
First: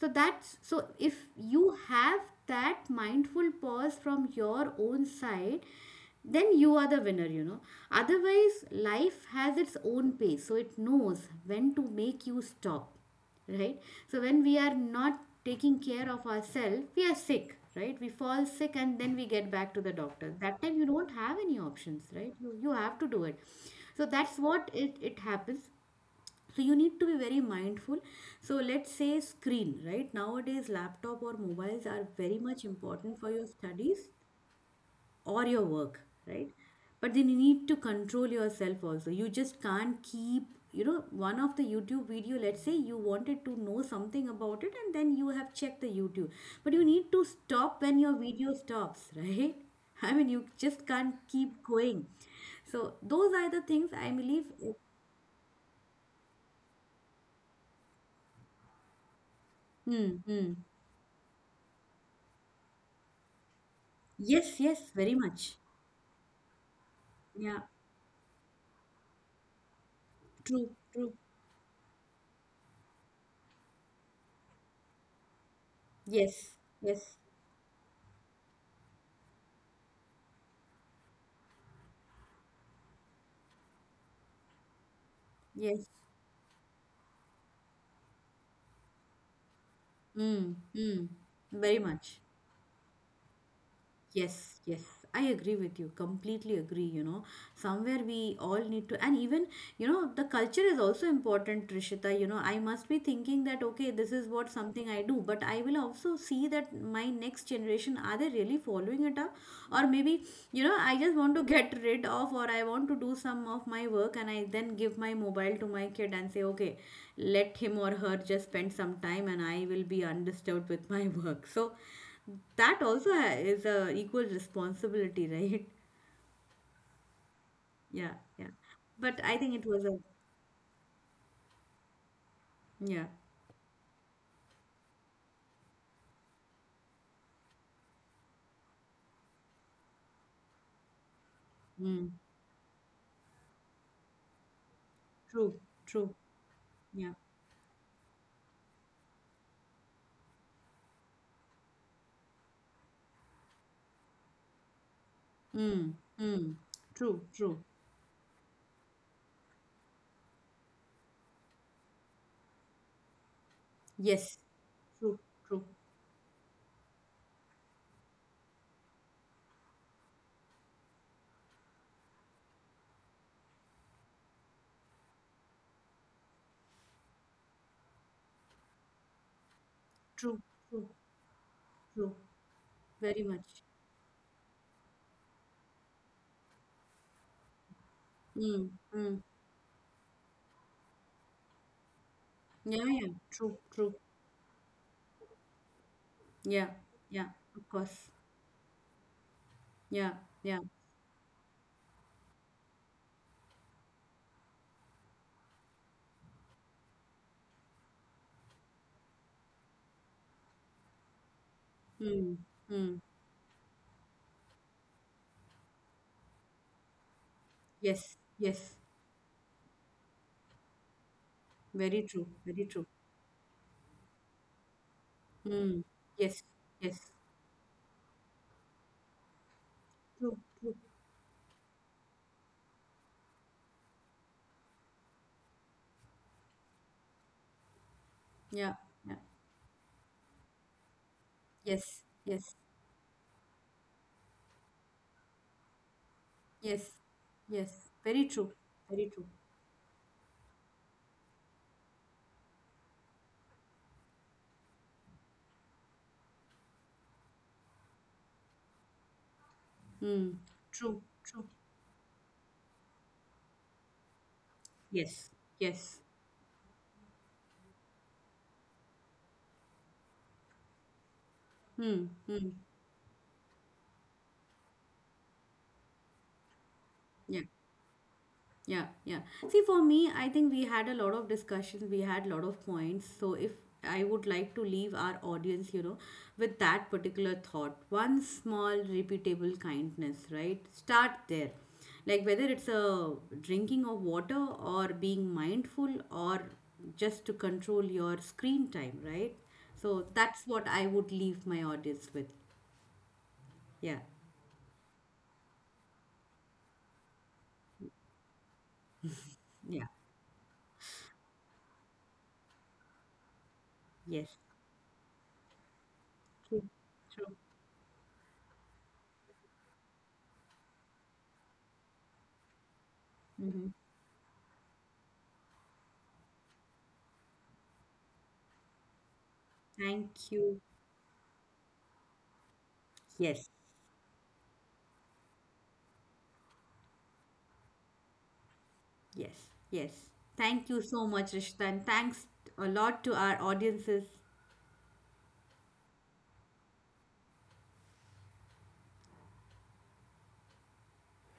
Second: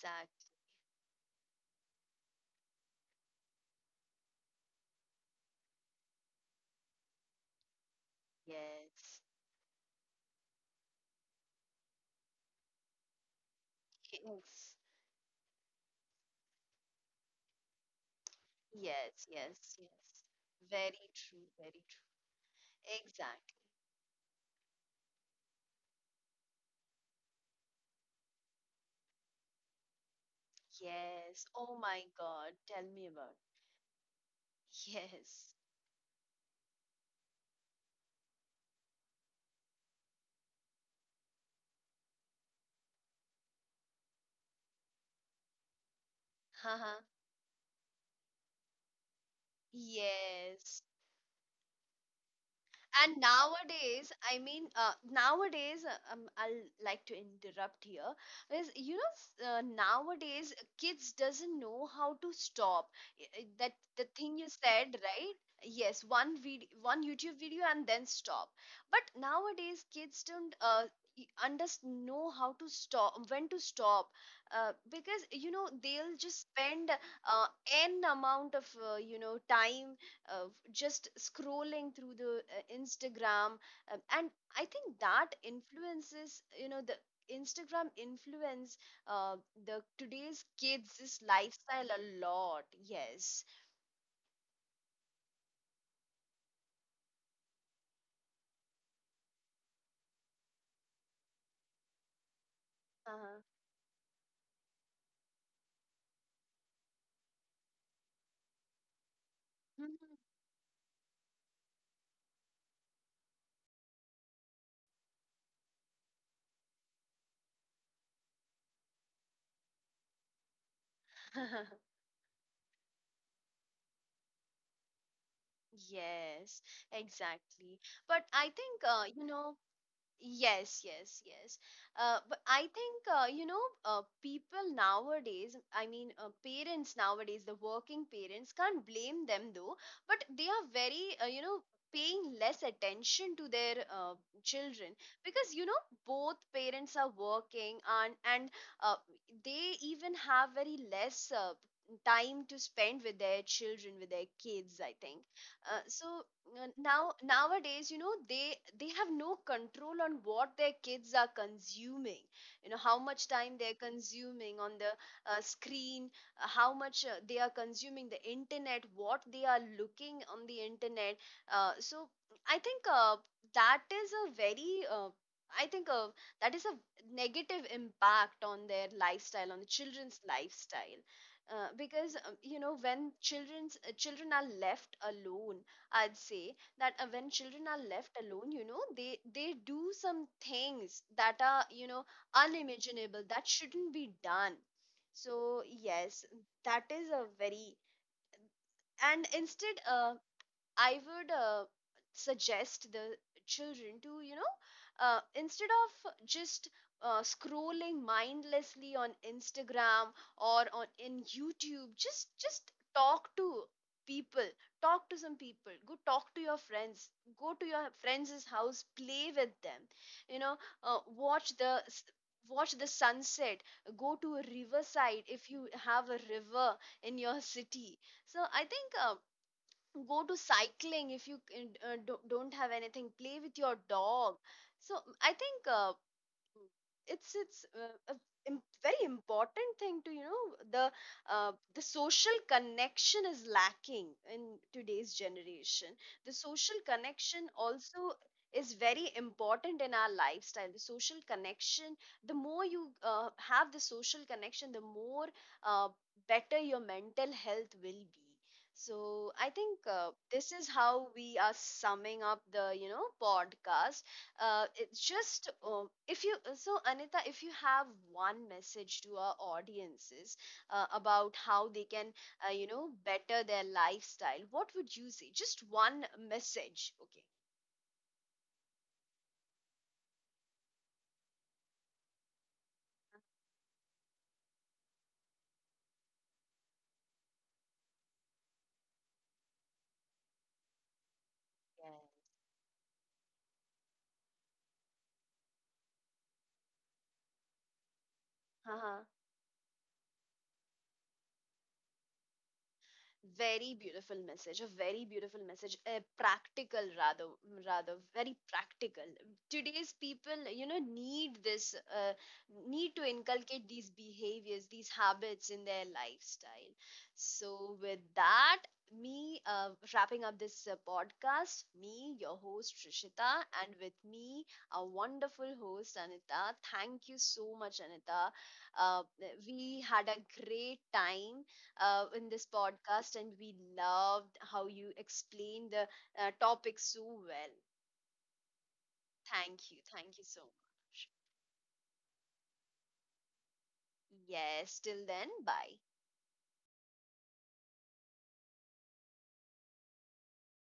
Speaker 2: So that's, so if you have that mindful pause from your own side, then you are the winner, you know. Otherwise, life
Speaker 1: Yes.
Speaker 2: has its own pace, so it knows when to make you stop, right? So when we are
Speaker 1: Yes.
Speaker 2: not taking care of ourselves, we are sick, right? We fall sick and then we
Speaker 1: Yes.
Speaker 2: get back to
Speaker 1: Yes.
Speaker 2: the
Speaker 1: Yes.
Speaker 2: doctor. That time you don't
Speaker 1: Very
Speaker 2: have
Speaker 1: true.
Speaker 2: any
Speaker 1: Very
Speaker 2: options, right?
Speaker 1: true.
Speaker 2: You have to do it.
Speaker 1: Exactly.
Speaker 2: So that's what it happens. So you need to be very mindful. So let's say screen, right? Nowadays laptop or
Speaker 1: Yes.
Speaker 2: mobiles
Speaker 1: Oh
Speaker 2: are
Speaker 1: my
Speaker 2: very
Speaker 1: God.
Speaker 2: much
Speaker 1: Tell me
Speaker 2: important for your
Speaker 1: about.
Speaker 2: studies or your
Speaker 1: Yes.
Speaker 2: work, right? But then you need to control yourself also. You just can't keep, you know, one of the YouTube video, let's say you wanted to know something about it and then you have checked the YouTube. But you need to
Speaker 1: Uh-huh.
Speaker 2: stop when your video stops, right? I mean, you just can't
Speaker 1: Yes.
Speaker 2: keep going. So those are the
Speaker 1: And
Speaker 2: things I believe.
Speaker 1: nowadays, I mean, nowadays, I'll like to interrupt here. Is, you know,
Speaker 2: Hmm, hmm.
Speaker 1: nowadays kids doesn't know how to stop. That the
Speaker 2: Yes,
Speaker 1: thing
Speaker 2: yes,
Speaker 1: you
Speaker 2: very
Speaker 1: said,
Speaker 2: much.
Speaker 1: right? Yes, one video, one
Speaker 2: Yeah,
Speaker 1: YouTube video, and then stop. But nowadays, kids
Speaker 2: true,
Speaker 1: don't
Speaker 2: true.
Speaker 1: understand know how to stop, when to stop, because you know
Speaker 2: Yes,
Speaker 1: they'll just
Speaker 2: yes,
Speaker 1: spend uh, n amount of you know time, just scrolling through the Instagram, and I think that
Speaker 2: yes.
Speaker 1: influences, you know, the Instagram influence uh, the
Speaker 2: Mm,
Speaker 1: today's
Speaker 2: mm.
Speaker 1: kids' this
Speaker 2: Very much.
Speaker 1: lifestyle a lot. Yes.
Speaker 2: Yes, yes, I agree with you. Completely agree. You know, somewhere we all need to, and even, you know, the culture is also important, Trishita. You know, I must be thinking that, okay, this is what something I do, but I will also see that my next generation, are they really following it up? Or maybe,
Speaker 1: Uh-huh.
Speaker 2: you know, I just want to get rid of, or I want to do some of my work, and I then give my mobile to my kid and say, okay, let him or her just spend some time, and I will be undisturbed with my work. So, that also is a equal responsibility, right?
Speaker 1: Yes,
Speaker 2: Yeah,
Speaker 1: exactly.
Speaker 2: yeah,
Speaker 1: But I
Speaker 2: but I
Speaker 1: think,
Speaker 2: think it
Speaker 1: you
Speaker 2: was a
Speaker 1: know. Yes, yes, yes. But
Speaker 2: yeah.
Speaker 1: I think, you know, people nowadays, I mean, parents nowadays, the working parents can't blame them though, but they are very, you
Speaker 2: Mm,
Speaker 1: know, paying less attention to their children
Speaker 2: true,
Speaker 1: because,
Speaker 2: true.
Speaker 1: you know, both
Speaker 2: Yeah.
Speaker 1: parents are working, and uh, they even have very less time to spend with their children, with their kids, I think.
Speaker 2: Mm, mm,
Speaker 1: So
Speaker 2: true, true.
Speaker 1: now nowadays, you know, they have no control on what their kids are consuming, you know, how much time
Speaker 2: Yes,
Speaker 1: they're consuming on the
Speaker 2: true,
Speaker 1: screen, how much they are consuming the internet, what they are looking on the internet. So I think that is a very I think that is a negative impact on their lifestyle, on the children's lifestyle.
Speaker 2: true.
Speaker 1: Because, you
Speaker 2: Very
Speaker 1: know,
Speaker 2: much.
Speaker 1: when children are left alone, I'd say that, when children are
Speaker 2: Mm,
Speaker 1: left alone,
Speaker 2: mm.
Speaker 1: you know, they do some things that are, you know,
Speaker 2: Yeah, yeah,
Speaker 1: unimaginable, that shouldn't be done. So
Speaker 2: yeah,
Speaker 1: yes,
Speaker 2: yeah,
Speaker 1: that
Speaker 2: of
Speaker 1: is a
Speaker 2: course,
Speaker 1: very. And
Speaker 2: yeah,
Speaker 1: instead,
Speaker 2: yeah.
Speaker 1: I would suggest the children to, you know, instead of just scrolling mindlessly on Instagram or on in
Speaker 2: Mm,
Speaker 1: YouTube, just,
Speaker 2: mm.
Speaker 1: talk to people, talk to some people, go talk to your friends, go
Speaker 2: Yes,
Speaker 1: to your
Speaker 2: yes,
Speaker 1: friends' house, play with them, you know, uh,
Speaker 2: very
Speaker 1: watch
Speaker 2: true,
Speaker 1: the s-
Speaker 2: very true.
Speaker 1: watch the sunset, go to a riverside
Speaker 2: Mm.
Speaker 1: if you
Speaker 2: Yes,
Speaker 1: have a
Speaker 2: yes,
Speaker 1: river in your city. So I think, go to cycling. If you don't have anything, play with your dog. So I think, it's
Speaker 2: yeah,
Speaker 1: a
Speaker 2: yeah,
Speaker 1: very important thing to, you know, the
Speaker 2: yes,
Speaker 1: the
Speaker 2: yes.
Speaker 1: social connection is lacking in today's generation.
Speaker 2: Yes,
Speaker 1: The social
Speaker 2: yes,
Speaker 1: connection
Speaker 2: very true,
Speaker 1: also
Speaker 2: very true.
Speaker 1: is very important in our lifestyle. The social connection, the more you have the social connection, the more uh, better your mental health will be. So I
Speaker 2: Hmm.
Speaker 1: think,
Speaker 2: True,
Speaker 1: this is
Speaker 2: true.
Speaker 1: how we are summing up the, you know, podcast.
Speaker 2: Yes,
Speaker 1: It's
Speaker 2: yes.
Speaker 1: just, if you so Anita, if you have one message to our audiences about
Speaker 2: Hmm.
Speaker 1: how they
Speaker 2: Hmm.
Speaker 1: can you know better their lifestyle, what would you say? Just one
Speaker 2: Yeah.
Speaker 1: message, okay?
Speaker 2: Yeah, yeah. See, for me, I think we had a lot of discussions, we had a lot of points. So, if I would like to leave our audience, you know, with that particular thought one small, repeatable kindness, right? Start there. Like, whether
Speaker 1: Yeah.
Speaker 2: it's a drinking of water or being mindful or just to control your screen time, right?
Speaker 1: Uh-huh.
Speaker 2: So, that's what I would leave my audience with. Yeah,
Speaker 1: Very beautiful message, a very beautiful message, practical, rather very practical.
Speaker 2: yeah,
Speaker 1: Today's people, you know, need this, need to inculcate
Speaker 2: yes.
Speaker 1: these behaviors, these habits in their lifestyle.
Speaker 2: True.
Speaker 1: So with that, me wrapping up this podcast, me, your host, Trishita, and with me, our wonderful host, Anita. Thank you so much, Anita. uh,
Speaker 2: Thank
Speaker 1: we
Speaker 2: you.
Speaker 1: had a great time in this
Speaker 2: Yes.
Speaker 1: podcast, and we loved how you explained the topic so well.
Speaker 2: Yes, yes.
Speaker 1: Thank you.
Speaker 2: Thank you
Speaker 1: Thank you
Speaker 2: so
Speaker 1: so
Speaker 2: much, Rishita, and
Speaker 1: much.
Speaker 2: thanks a lot to our audiences
Speaker 1: Yes, till then, bye.